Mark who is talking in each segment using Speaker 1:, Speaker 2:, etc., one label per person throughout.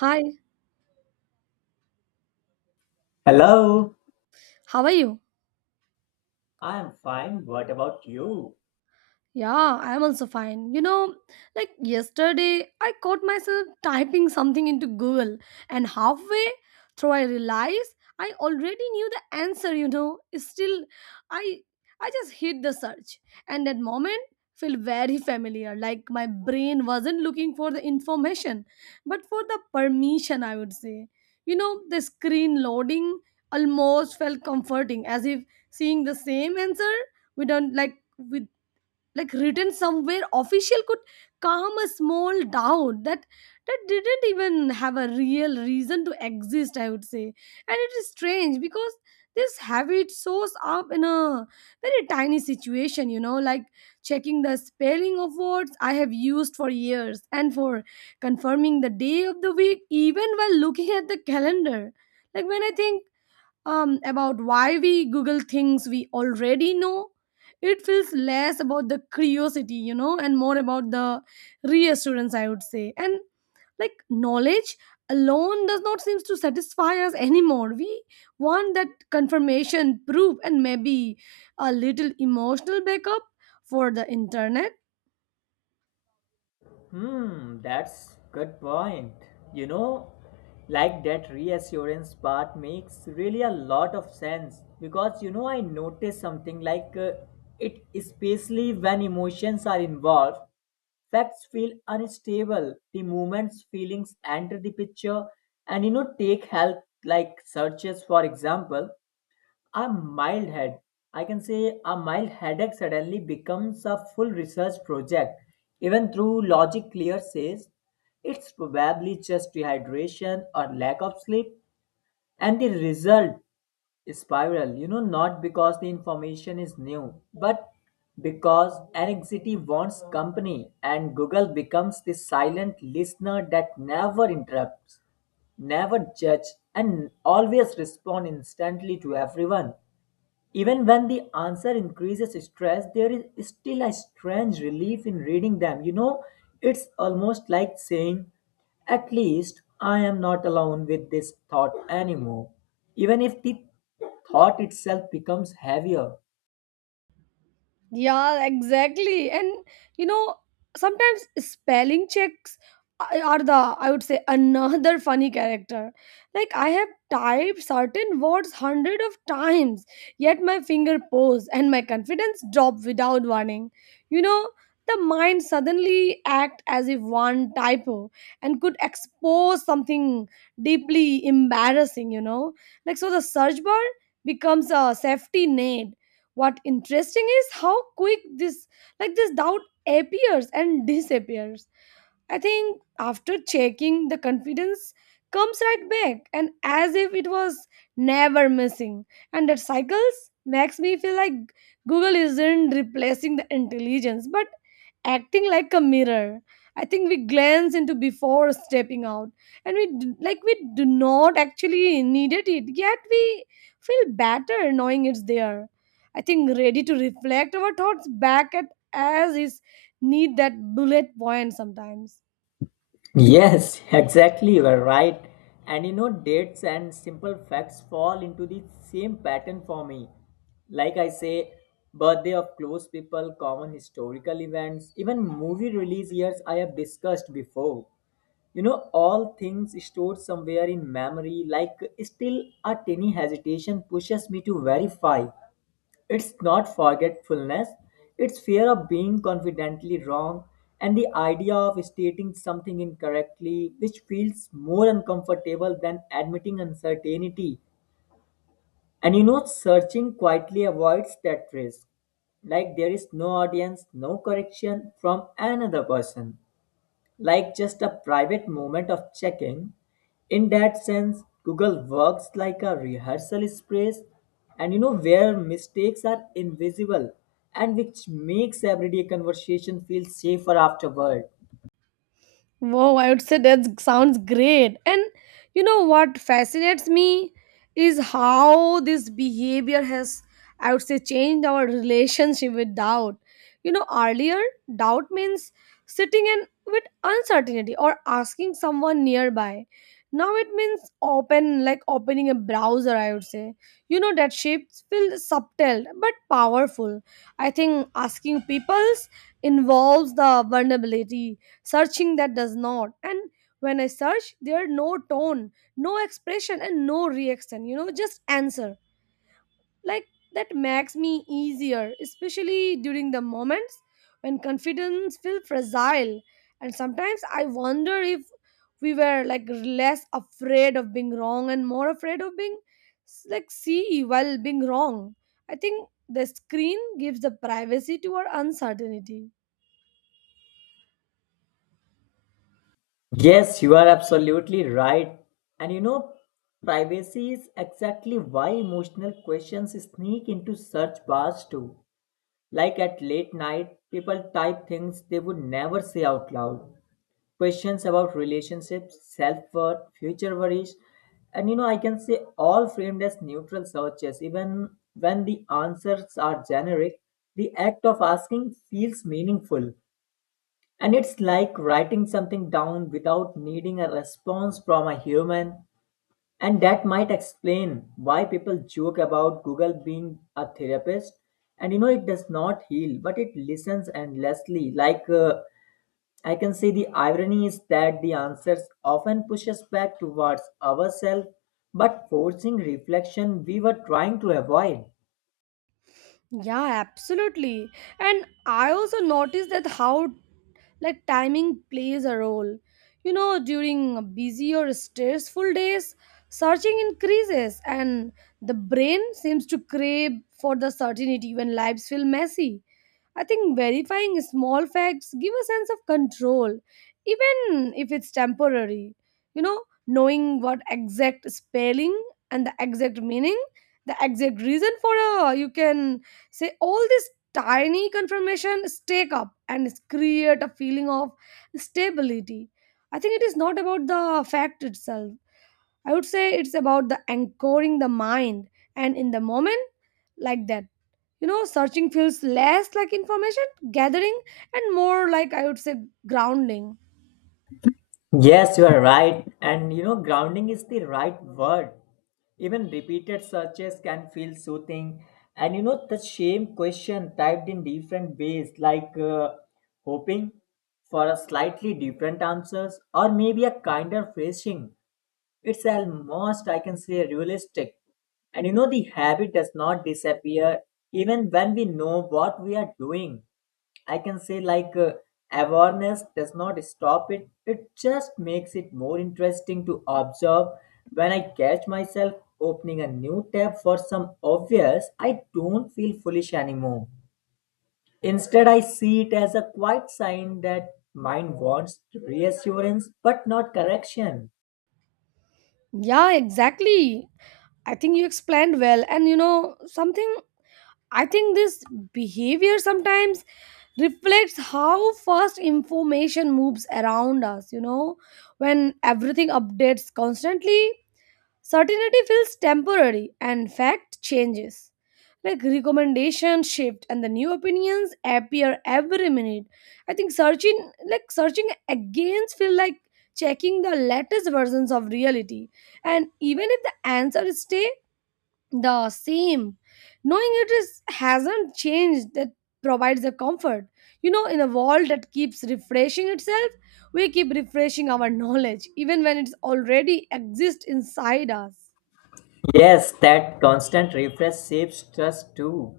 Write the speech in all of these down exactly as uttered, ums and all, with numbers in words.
Speaker 1: Hi,
Speaker 2: Hello,
Speaker 1: how are you?
Speaker 2: I'm fine. What about you?
Speaker 1: Yeah, I'm also fine. You know, like yesterday, I caught myself typing something into Google, and halfway through, I realized I already knew the answer. You know, still, I I just hit the search, and that moment felt very familiar. Like my brain wasn't looking for the information, but for the permission. I would say, you know, the screen loading almost felt comforting, as if seeing the same answer. We don't like with like written somewhere official could calm a small doubt that that didn't even have a real reason to exist, I would say. And it is strange because this habit shows up in a very tiny situation, you know, like checking the spelling of words I have used for years and for confirming the day of the week even while looking at the calendar. Like when I think um, about why we Google things we already know. It feels less about the curiosity, you know, and more about the reassurance, I would say. And like knowledge alone does not seem to satisfy us anymore. We want that confirmation, proof, and maybe a little emotional backup for the internet.
Speaker 2: Hmm, that's good point. You know, like that reassurance part makes really a lot of sense because you know I noticed something like uh, it especially when emotions are involved, facts feel unstable. The moments feelings enter the picture and you know take help like searches for example. A mild head, I can say a mild headache suddenly becomes a full research project, even through logic clear says it's probably just dehydration or lack of sleep, and the result spiral, you know, not because the information is new, but because anxiety wants company and Google becomes the silent listener that never interrupts, never judge, and always respond instantly to everyone. Even when the answer increases stress, there is still a strange relief in reading them. You know, it's almost like saying, at least I am not alone with this thought anymore. Even if the thought itself becomes heavier.
Speaker 1: Yeah, exactly. And you know, sometimes spelling checks a- are the, I would say, another funny character. Like, I have typed certain words hundred of times, yet my finger pose and my confidence drop without warning. You know, the mind suddenly act as if one typo and could expose something deeply embarrassing, you know? Like, so the search bar becomes a safety net. What interesting is how quick this like this doubt appears and disappears. I think after checking, the confidence comes right back, and as if it was never missing. And that cycles makes me feel like Google isn't replacing the intelligence but acting like a mirror I think we glance into before stepping out. And we d- like we do not actually needed it, yet we feel better knowing it's there, I think, ready to reflect our thoughts back at, as is, need that bullet point sometimes.
Speaker 2: Yes, exactly, you are right. And you know, dates and simple facts fall into the same pattern for me. Like I say, birthday of close people, common historical events, even movie release years I have discussed before. You know, all things stored somewhere in memory, like still a tiny hesitation pushes me to verify. It's not forgetfulness, it's fear of being confidently wrong and the idea of stating something incorrectly, which feels more uncomfortable than admitting uncertainty. And you know, searching quietly avoids that risk. Like there is no audience, no correction from another person, like just a private moment of checking. In that sense, Google works like a rehearsal space and you know where mistakes are invisible and which makes everyday conversation feel safer afterward.
Speaker 1: Wow, I would say that sounds great. And you know what fascinates me is how this behavior has, I would say, changed our relationship with doubt. You know, earlier, doubt means sitting in with uncertainty or asking someone nearby. Now it means open, like opening a browser, I would say. You know, that shapes feel subtle but powerful. I think asking peoples involves the vulnerability, searching that does not. And when I search, there are no tone, no expression, and no reaction, you know, just answer. Like that makes me easier, especially during the moments when confidence feels fragile. And sometimes I wonder if we were like less afraid of being wrong and more afraid of being like see while being wrong. I think the screen gives the privacy to our uncertainty.
Speaker 2: Yes, you are absolutely right. And you know, privacy is exactly why emotional questions sneak into search bars too. Like at late night, people type things they would never say out loud, questions about relationships, self-worth, future worries, and you know, I can say all framed as neutral searches. Even when the answers are generic, the act of asking feels meaningful. And it's like writing something down without needing a response from a human. And that might explain why people joke about Google being a therapist. And you know, it does not heal, but it listens endlessly, like uh, I can see the irony is that the answers often push us back towards ourselves, but forcing reflection we were trying to avoid.
Speaker 1: Yeah, absolutely. And I also noticed that how like timing plays a role. You know, during busy or stressful days, searching increases, and the brain seems to crave for the certainty when lives feel messy. I think verifying small facts give a sense of control, even if it's temporary. You know, knowing what exact spelling and the exact meaning, the exact reason for a, you can say, all these tiny confirmation stack up and create a feeling of stability. I think it is not about the fact itself, I would say, it's about the anchoring the mind and in the moment. Like that, you know, searching feels less like information gathering and more like, I would say, grounding.
Speaker 2: Yes, you are right. And you know, grounding is the right word. Even repeated searches can feel soothing. And you know, the same question typed in different ways, like uh, hoping for a slightly different answers or maybe a kinder phrasing. It's almost, I can say, realistic. And you know, the habit does not disappear even when we know what we are doing. I can say, like, uh, awareness does not stop it, it just makes it more interesting to observe. When I catch myself opening a new tab for some obvious, I don't feel foolish anymore. Instead, I see it as a quiet sign that mind wants reassurance but not correction.
Speaker 1: Yeah, exactly. I think you explained well. And you know something, I think this behavior sometimes reflects how fast information moves around us. You know, when everything updates constantly, certainty feels temporary and fact changes. Like recommendations shift and the new opinions appear every minute. I think searching, like searching against, feel like checking the latest versions of reality. And even if the answers stay the same, knowing it is hasn't changed, that provides a comfort. You know, in a world that keeps refreshing itself, we keep refreshing our knowledge even when it's already exists inside us.
Speaker 2: Yes, that constant refresh shapes trust too.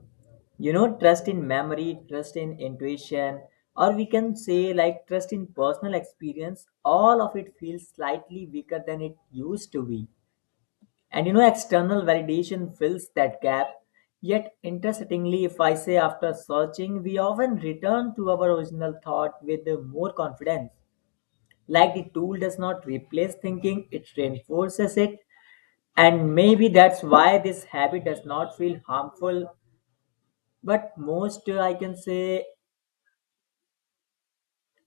Speaker 2: You know, trust in memory, trust in intuition, or we can say like trust in personal experience, all of it feels slightly weaker than it used to be. And you know, external validation fills that gap. Yet, interestingly, if I say after searching, we often return to our original thought with uh, more confidence. Like the tool does not replace thinking, it reinforces it, and maybe that's why this habit does not feel harmful but most uh, I can say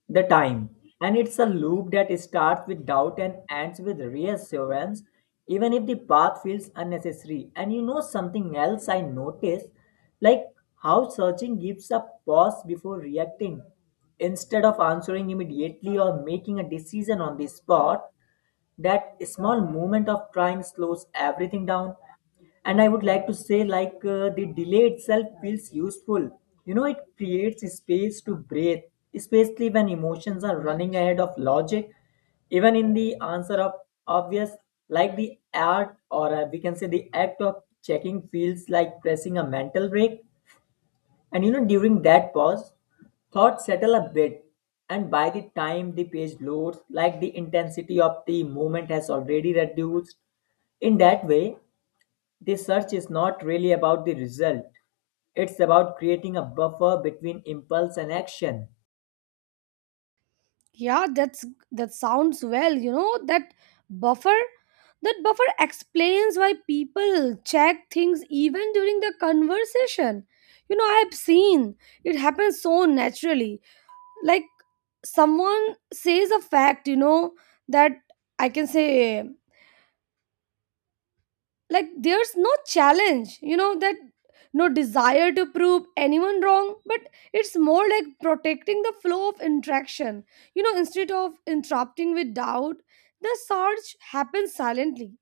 Speaker 2: the time. And it's a loop that starts with doubt and ends with reassurance, even if the path feels unnecessary. And you know something else I noticed, like how searching gives a pause before reacting instead of answering immediately or making a decision on the spot. That small moment of time slows everything down, and I would like to say like uh, the delay itself feels useful. You know, it creates space to breathe, especially when emotions are running ahead of logic. Even in the answer of obvious, like the art or uh, we can say the act of checking feels like pressing a mental break. And you know, during that pause, thoughts settle a bit, and by the time the page loads, like the intensity of the movement has already reduced. In that way, the search is not really about the result, it's about creating a buffer between impulse and action.
Speaker 1: Yeah, that's, that sounds well. You know, that buffer that buffer explains why people check things even during the conversation. You know, I've seen it happens so naturally. Like someone says a fact, you know that, I can say, like there's no challenge, you know that, no desire to prove anyone wrong, but it's more like protecting the flow of interaction. You know, instead of interrupting with doubt, the search happens silently,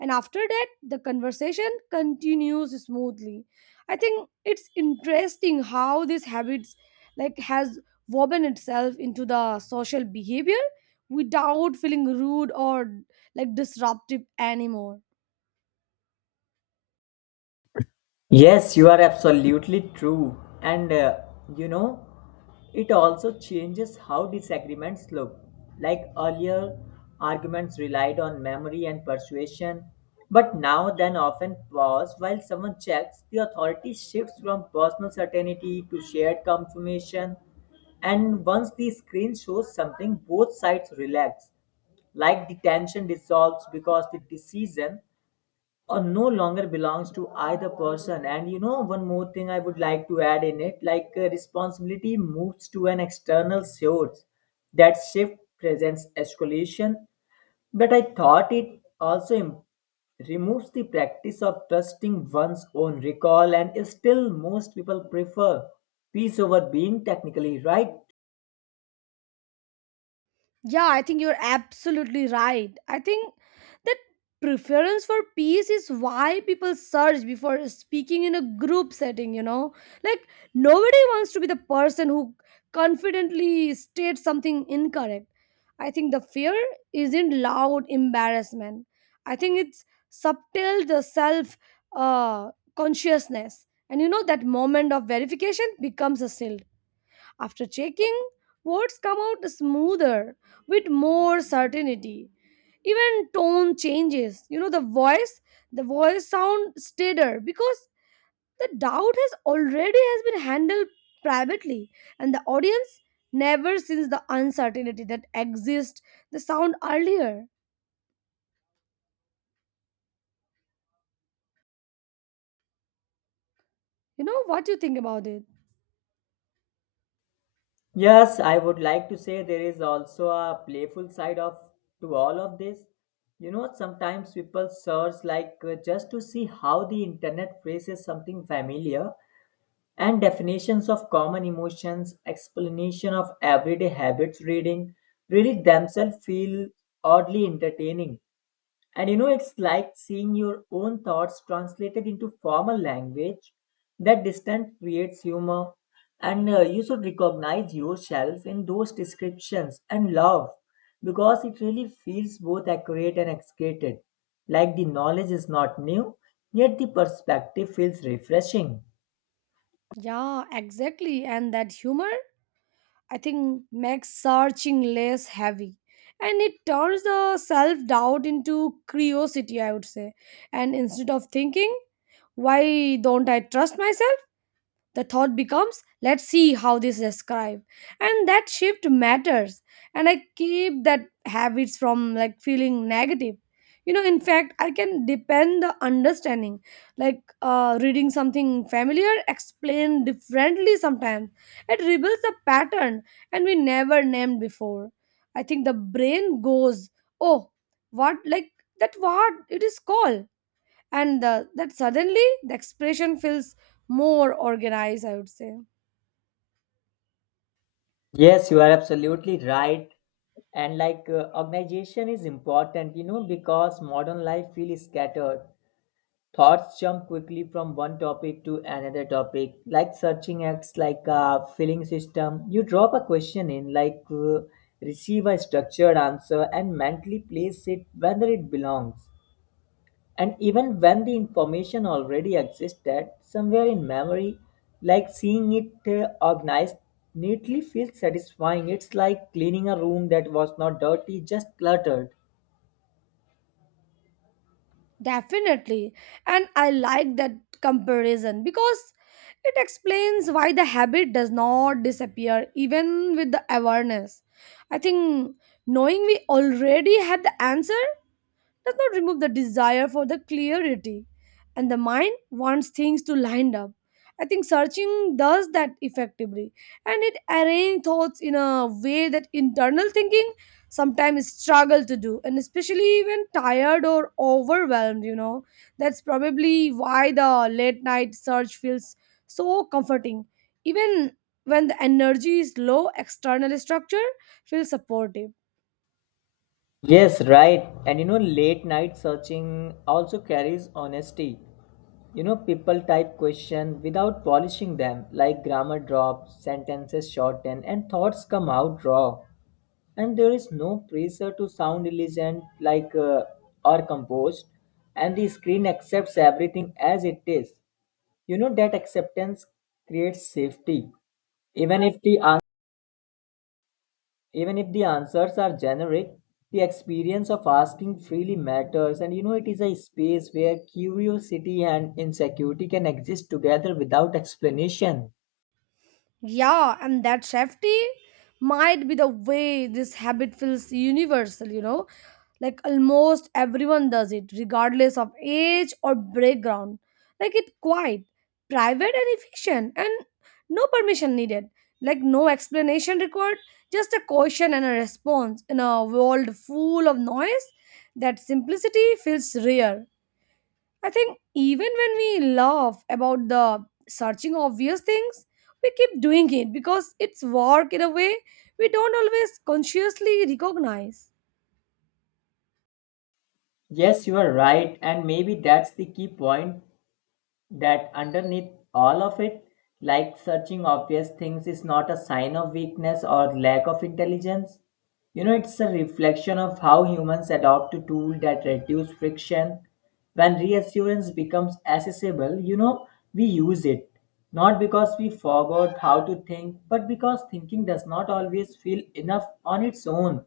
Speaker 1: and after that the conversation continues smoothly. I think it's interesting how this habits like has woven itself into the social behavior without feeling rude or like disruptive anymore.
Speaker 2: Yes, you are absolutely true. And uh, you know, it also changes how disagreements look. Like earlier, arguments relied on memory and persuasion, but now then often pause while someone checks. The authority shifts from personal certainty to shared confirmation. And once the screen shows something, both sides relax. Like the tension dissolves because the decision or no longer belongs to either person. And you know, one more thing I would like to add in it, like uh, responsibility moves to an external source. That shift presents escalation, but I thought it also im- removes the practice of trusting one's own recall, and still most people prefer peace over being technically right.
Speaker 1: Yeah, I think you're absolutely right. I think that preference for peace is why people search before speaking in a group setting, you know? Like, nobody wants to be the person who confidently states something incorrect. I think the fear isn't loud embarrassment, I think it's subtle, the self uh, consciousness. And you know, that moment of verification becomes a shield. After checking, words come out smoother with more certainty. Even tone changes. You know, the voice, the voice sound steadier because the doubt has already has been handled privately, and the audience never sees the uncertainty that exists the sound earlier. You know what you think about it?
Speaker 2: Yes, I would like to say there is also a playful side of to all of this. You know, sometimes people search like uh, just to see how the internet phrases something familiar, and definitions of common emotions, explanation of everyday habits reading really themselves feel oddly entertaining. And you know, it's like seeing your own thoughts translated into formal language. That distance creates humor, and uh, you should recognize yourself in those descriptions and love because it really feels both accurate and excited. Like the knowledge is not new, yet the perspective feels refreshing.
Speaker 1: Yeah, exactly. And that humor, I think, makes searching less heavy. And it turns the self doubt into curiosity, I would say. And instead of thinking, why don't I trust myself? The thought becomes let's see how this describe. And that shift matters, and I keep that habits from like feeling negative. You know, in fact, I can depend the understanding. Like uh, reading something familiar explained differently sometimes, it reveals the pattern and we never named before. I think the brain goes, oh, what, like that what it is called. And uh, that suddenly the expression feels more organized, I would say.
Speaker 2: Yes, you are absolutely right. And like uh, organization is important, you know, because modern life feels scattered. Thoughts jump quickly from one topic to another topic, like searching acts like a filling system. You drop a question in like uh, receive a structured answer and mentally place it whether it belongs. And even when the information already existed somewhere in memory, like seeing it uh, organized neatly feels satisfying. It's like cleaning a room that was not dirty, just cluttered.
Speaker 1: Definitely. And I like that comparison because it explains why the habit does not disappear even with the awareness. I think knowing we already had the answer does not remove the desire for the clarity, and the mind wants things to line up. I think searching does that effectively, and it arranges thoughts in a way that internal thinking sometimes struggle to do, and especially when tired or overwhelmed. You know, that's probably why the late night search feels so comforting, even when the energy is low. External structure feels supportive.
Speaker 2: Yes, right. And you know, late night searching also carries honesty. You know, people type questions without polishing them, like grammar drops, sentences shorten, and thoughts come out raw. And there is no pressure to sound elegant, like uh, or composed, and the screen accepts everything as it is. You know that acceptance creates safety, even if the even if the answers are generic, the experience of asking freely matters. And you know, it is a space where curiosity and insecurity can exist together without explanation.
Speaker 1: Yeah, and that safety might be the way this habit feels universal, you know? Like almost everyone does it, regardless of age or background. Like it's quiet, private, and efficient, and no permission needed. Like no explanation required, just a question and a response in a world full of noise. That simplicity feels rare. I think even when we laugh about the searching obvious things, we keep doing it because it's work in a way we don't always consciously recognize.
Speaker 2: Yes, you are right. And maybe that's the key point, that underneath all of it, like searching obvious things is not a sign of weakness or lack of intelligence. You know, it's a reflection of how humans adopt to tools that reduce friction. When reassurance becomes accessible, you know, we use it. Not because we forgot how to think, but because thinking does not always feel enough on its own.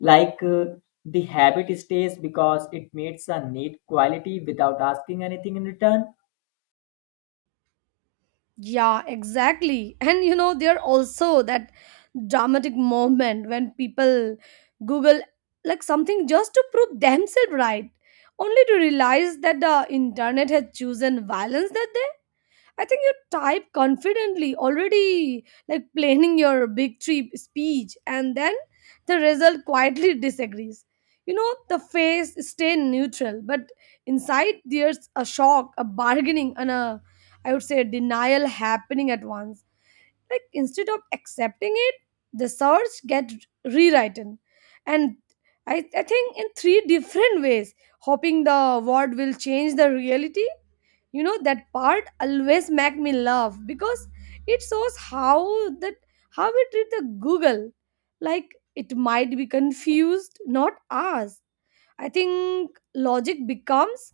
Speaker 2: Like uh, the habit stays because it meets a need quality without asking anything in return.
Speaker 1: Yeah, exactly. And you know, there also that dramatic moment when people Google like something just to prove themselves right, only to realize that the internet had chosen violence that day. I think you type confidently already, like planning your big trip speech, and then the result quietly disagrees. You know, the face stay neutral, but inside there's a shock, a bargaining, and a, I would say, a denial happening at once. Like instead of accepting it, the search get rewritten, and I, I think in three different ways, hoping the word will change the reality. You know, that part always make me laugh because it shows how that how we treat the Google like it might be confused, not us. I think logic becomes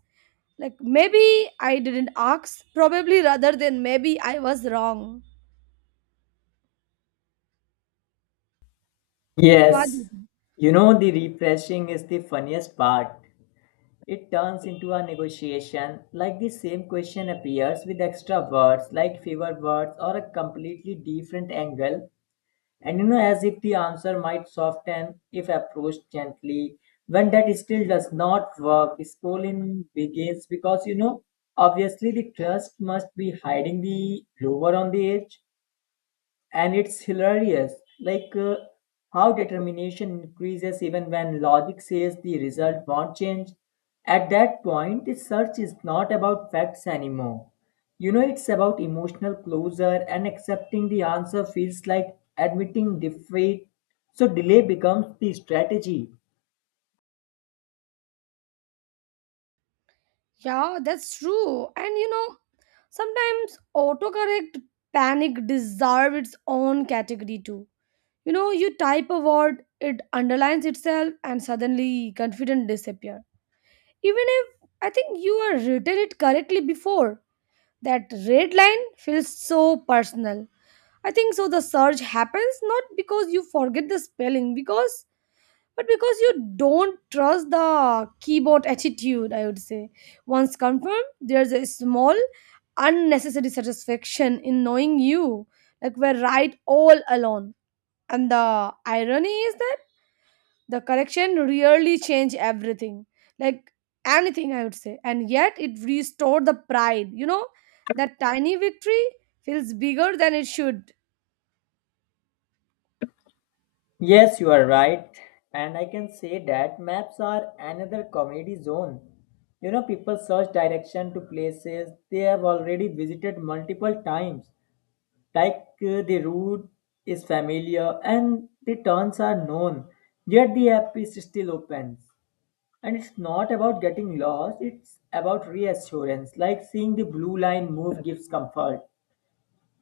Speaker 1: like maybe I didn't ask probably rather than maybe I was wrong. What do you
Speaker 2: Yes,
Speaker 1: think?
Speaker 2: you know, the refreshing is the funniest part. It turns into a negotiation, like the same question appears with extra words, like fewer words, or a completely different angle. And you know, as if the answer might soften if approached gently. When that still does not work, scrolling begins because you know, obviously, the trust must be hiding the rover on the edge. And it's hilarious, like uh, how determination increases even when logic says the result won't change. At that point the search is not about facts anymore. You know, it's about emotional closure, and accepting the answer feels like admitting defeat, so delay becomes the strategy.
Speaker 1: Yeah, that's true. And you know, sometimes autocorrect panic deserve its own category too. You know, you type a word, it underlines itself, and suddenly confidence disappear. Even if I think you are written it correctly before, that red line feels so personal. I think so. The surge happens not because you forget the spelling, because but because you don't trust the keyboard attitude, I would say. Once confirmed, there's a small unnecessary satisfaction in knowing you like we're right all alone. And the irony is that the correction really changed everything, like anything, I would say, and yet it restored the pride. You know, that tiny victory feels bigger than it should.
Speaker 2: Yes, you are right. And I can say that maps are another comedy zone. You know, people search direction to places they have already visited multiple times. Like uh, the route is familiar and the turns are known, yet the app is still open. And it's not about getting lost, it's about reassurance. Like seeing the blue line move gives comfort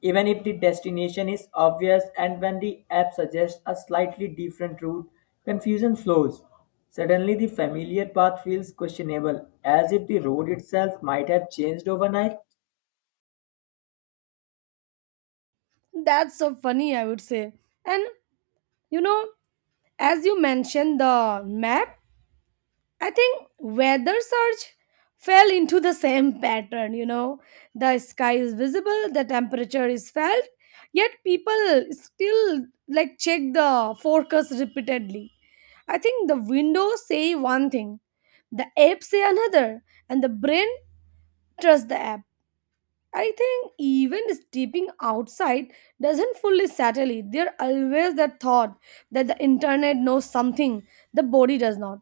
Speaker 2: even if the destination is obvious. And when the app suggests a slightly different route, confusion flows. Suddenly, the familiar path feels questionable, as if the road itself might have changed overnight.
Speaker 1: That's so funny, I would say. And you know, as you mentioned the map, I think weather search fell into the same pattern, you know. The sky is visible, the temperature is felt, yet people still like check the forecast repeatedly. I think the windows say one thing, the app say another, and the brain trust the app. I think even stepping outside doesn't fully settle it. There always that thought that the internet knows something the body does not.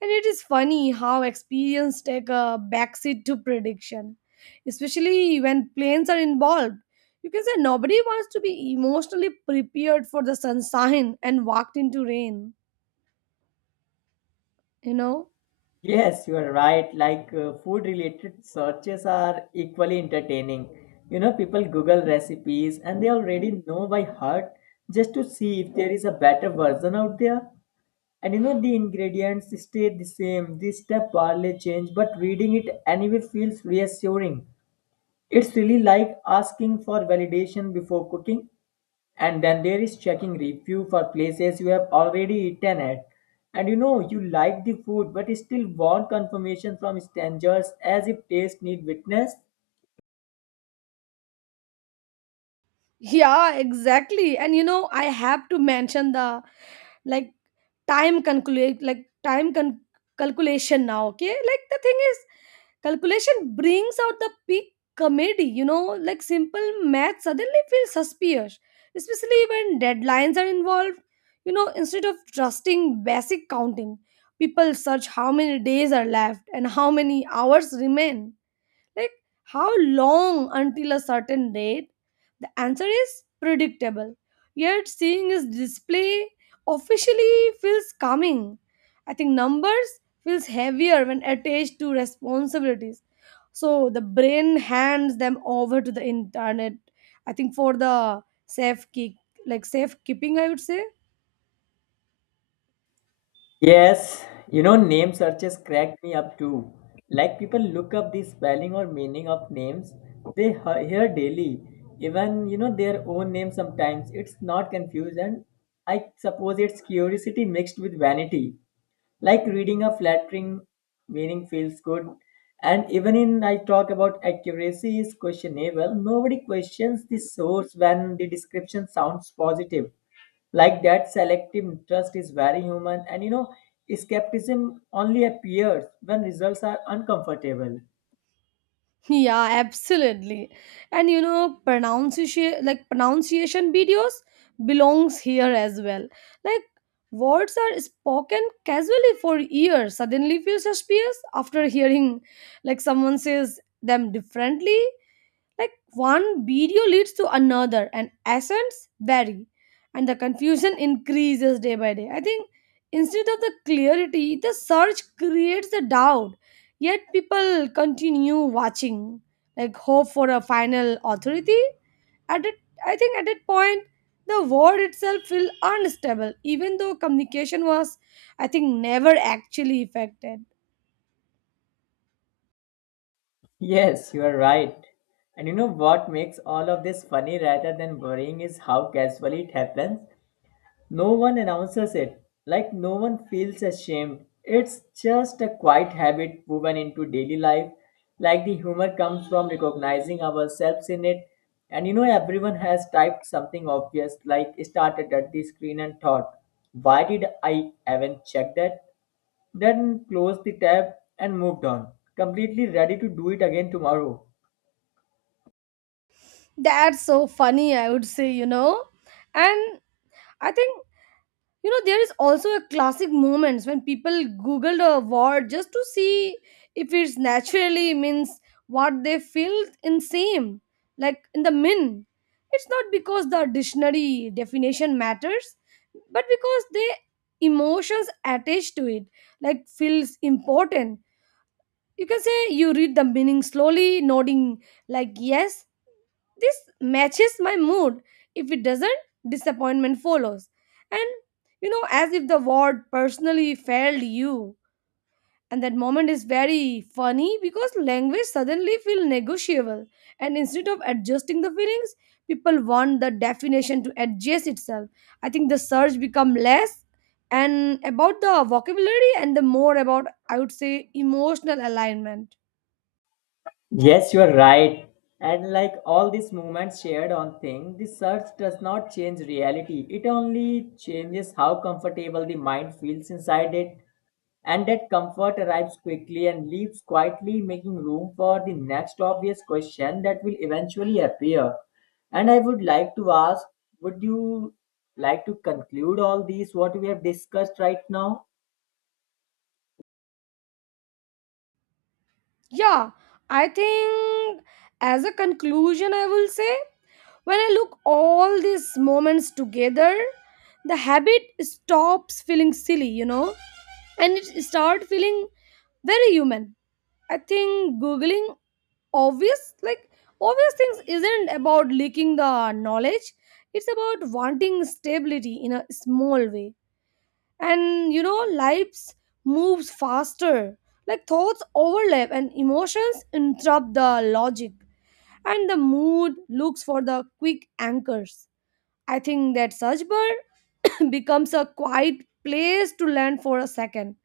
Speaker 1: And it is funny how experience take a backseat to prediction, especially when planes are involved. You can say nobody wants to be emotionally prepared for the sunshine and walked into rain, you know?
Speaker 2: Yes, you are right. Like uh, food related searches are equally entertaining. You know, people Google recipes and they already know by heart just to see if there is a better version out there. And you know, the ingredients stay the same. This step barely change, but reading it anyway feels reassuring. It's really like asking for validation before cooking. And then there is checking review for places you have already eaten at. And you know, you like the food, but still want confirmation from strangers as if taste need witness.
Speaker 1: Yeah, exactly. And you know, I have to mention the like time calculate like time con- calculation now. Okay, like the thing is, calculation brings out the peak comedy. You know, like simple math suddenly feels suspicious, especially when deadlines are involved. You know, instead of trusting basic counting, people search how many days are left and how many hours remain. Like, how long until a certain date? The answer is predictable. Yet, seeing his display officially feels calming. I think numbers feels heavier when attached to responsibilities. So the brain hands them over to the internet. I think for the safe kick, like safe keeping, I would say.
Speaker 2: Yes, you know, name searches crack me up too. Like people look up the spelling or meaning of names they he- hear daily. Even, you know, their own name sometimes. It's not confusion. I suppose it's curiosity mixed with vanity, like reading a flattering meaning feels good. And even in I talk about accuracy is questionable, nobody questions the source when the description sounds positive. Like that selective trust is very human. And you know, skepticism only appears when results are uncomfortable.
Speaker 1: Yeah, absolutely. And you know, pronunciation like pronunciation videos belongs here as well. Like words are spoken casually for years, suddenly feel suspicious after hearing like someone says them differently. Like one video leads to another, and accents vary, and the confusion increases day by day. I think instead of the clarity, the search creates the doubt, yet people continue watching, like hope for a final authority. At it, I think at that point, the world itself felt unstable, even though communication was, I think, never actually affected.
Speaker 2: Yes, you are right. And you know what makes all of this funny rather than worrying is how casually it happens. No one announces it, like no one feels ashamed. It's just a quiet habit woven into daily life, like the humor comes from recognizing ourselves in it. And you know, everyone has typed something obvious, like started at the screen and thought, why did I even check that? Then closed the tab and moved on, completely ready to do it again tomorrow.
Speaker 1: That's so funny, I would say, you know. And I think you know there is also a classic moments when people googled a word just to see if it's naturally means what they feel in same like in the min, it's not because the dictionary definition matters but because the emotions attached to it like feels important. You can say you read the meaning slowly, nodding, like, yes, this matches my mood. If it doesn't, disappointment follows. And, you know, as if the word personally failed you. And that moment is very funny because language suddenly feels negotiable. And instead of adjusting the feelings, people want the definition to adjust itself. I think the search become less and about the vocabulary and the more about, I would say, emotional alignment.
Speaker 2: Yes, you are right. And like all these moments shared on thing, the search does not change reality. It only changes how comfortable the mind feels inside it. And that comfort arrives quickly and leaves quietly, making room for the next obvious question that will eventually appear. And I would like to ask, would you like to conclude all these what we have discussed right now?
Speaker 1: Yeah, I think as a conclusion, I will say when I look all these moments together, the habit stops feeling silly, you know, and it start feeling very human. I think googling obvious like obvious things isn't about leaking the knowledge. It's about wanting stability in a small way, and you know lives moves faster, like thoughts overlap and emotions interrupt the logic, and the mood looks for the quick anchors. I think that such bird becomes a quiet place to land for a second,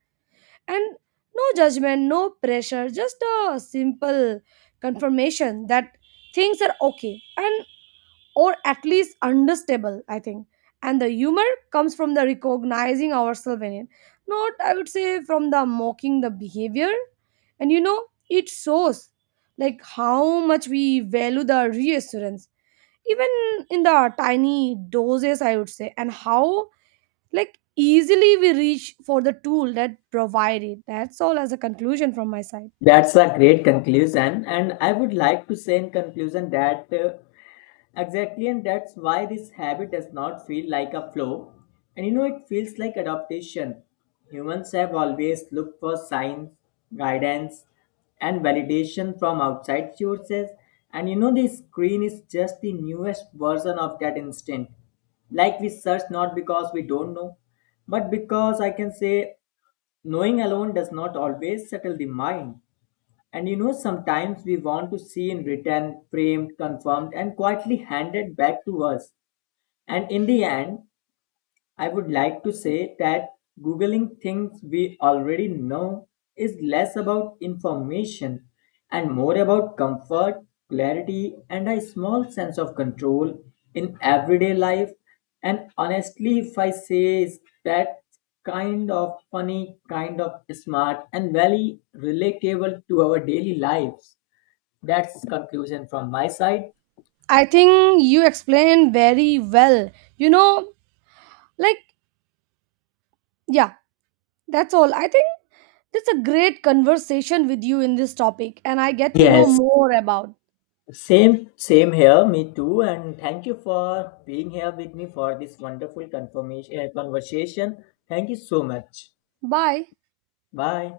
Speaker 1: and no judgment, no pressure, just a simple confirmation that things are okay and or at least understandable, I think. And the humor comes from the recognizing ourselves in it, not I would say from the mocking the behavior. And you know, it shows like how much we value the reassurance, even in the tiny doses, I would say, and how like easily we reach for the tool that provide it. That's all as a conclusion from my side.
Speaker 2: That's a great conclusion. And I would like to say in conclusion that uh, exactly, and that's why this habit does not feel like a flow. And you know, it feels like adaptation. Humans have always looked for signs, guidance, and validation from outside sources. And you know, the screen is just the newest version of that instinct. Like we search not because we don't know, but because I can say knowing alone does not always settle the mind. And you know, sometimes we want to see in written, framed, confirmed, and quietly handed back to us. And in the end, I would like to say that Googling things we already know is less about information and more about comfort, clarity, and a small sense of control in everyday life. And honestly, if I say is that kind of funny, kind of smart, and very relatable to our daily lives. That's conclusion from my side.
Speaker 1: I think you explained very well. You know, like yeah. That's all. I think that's a great conversation with you in this topic, and I get to know
Speaker 2: Yes,
Speaker 1: more about.
Speaker 2: same, same here, me too. And thank you for being here with me for this wonderful confirmation, uh, conversation. Thank you so much.
Speaker 1: Bye.
Speaker 2: Bye.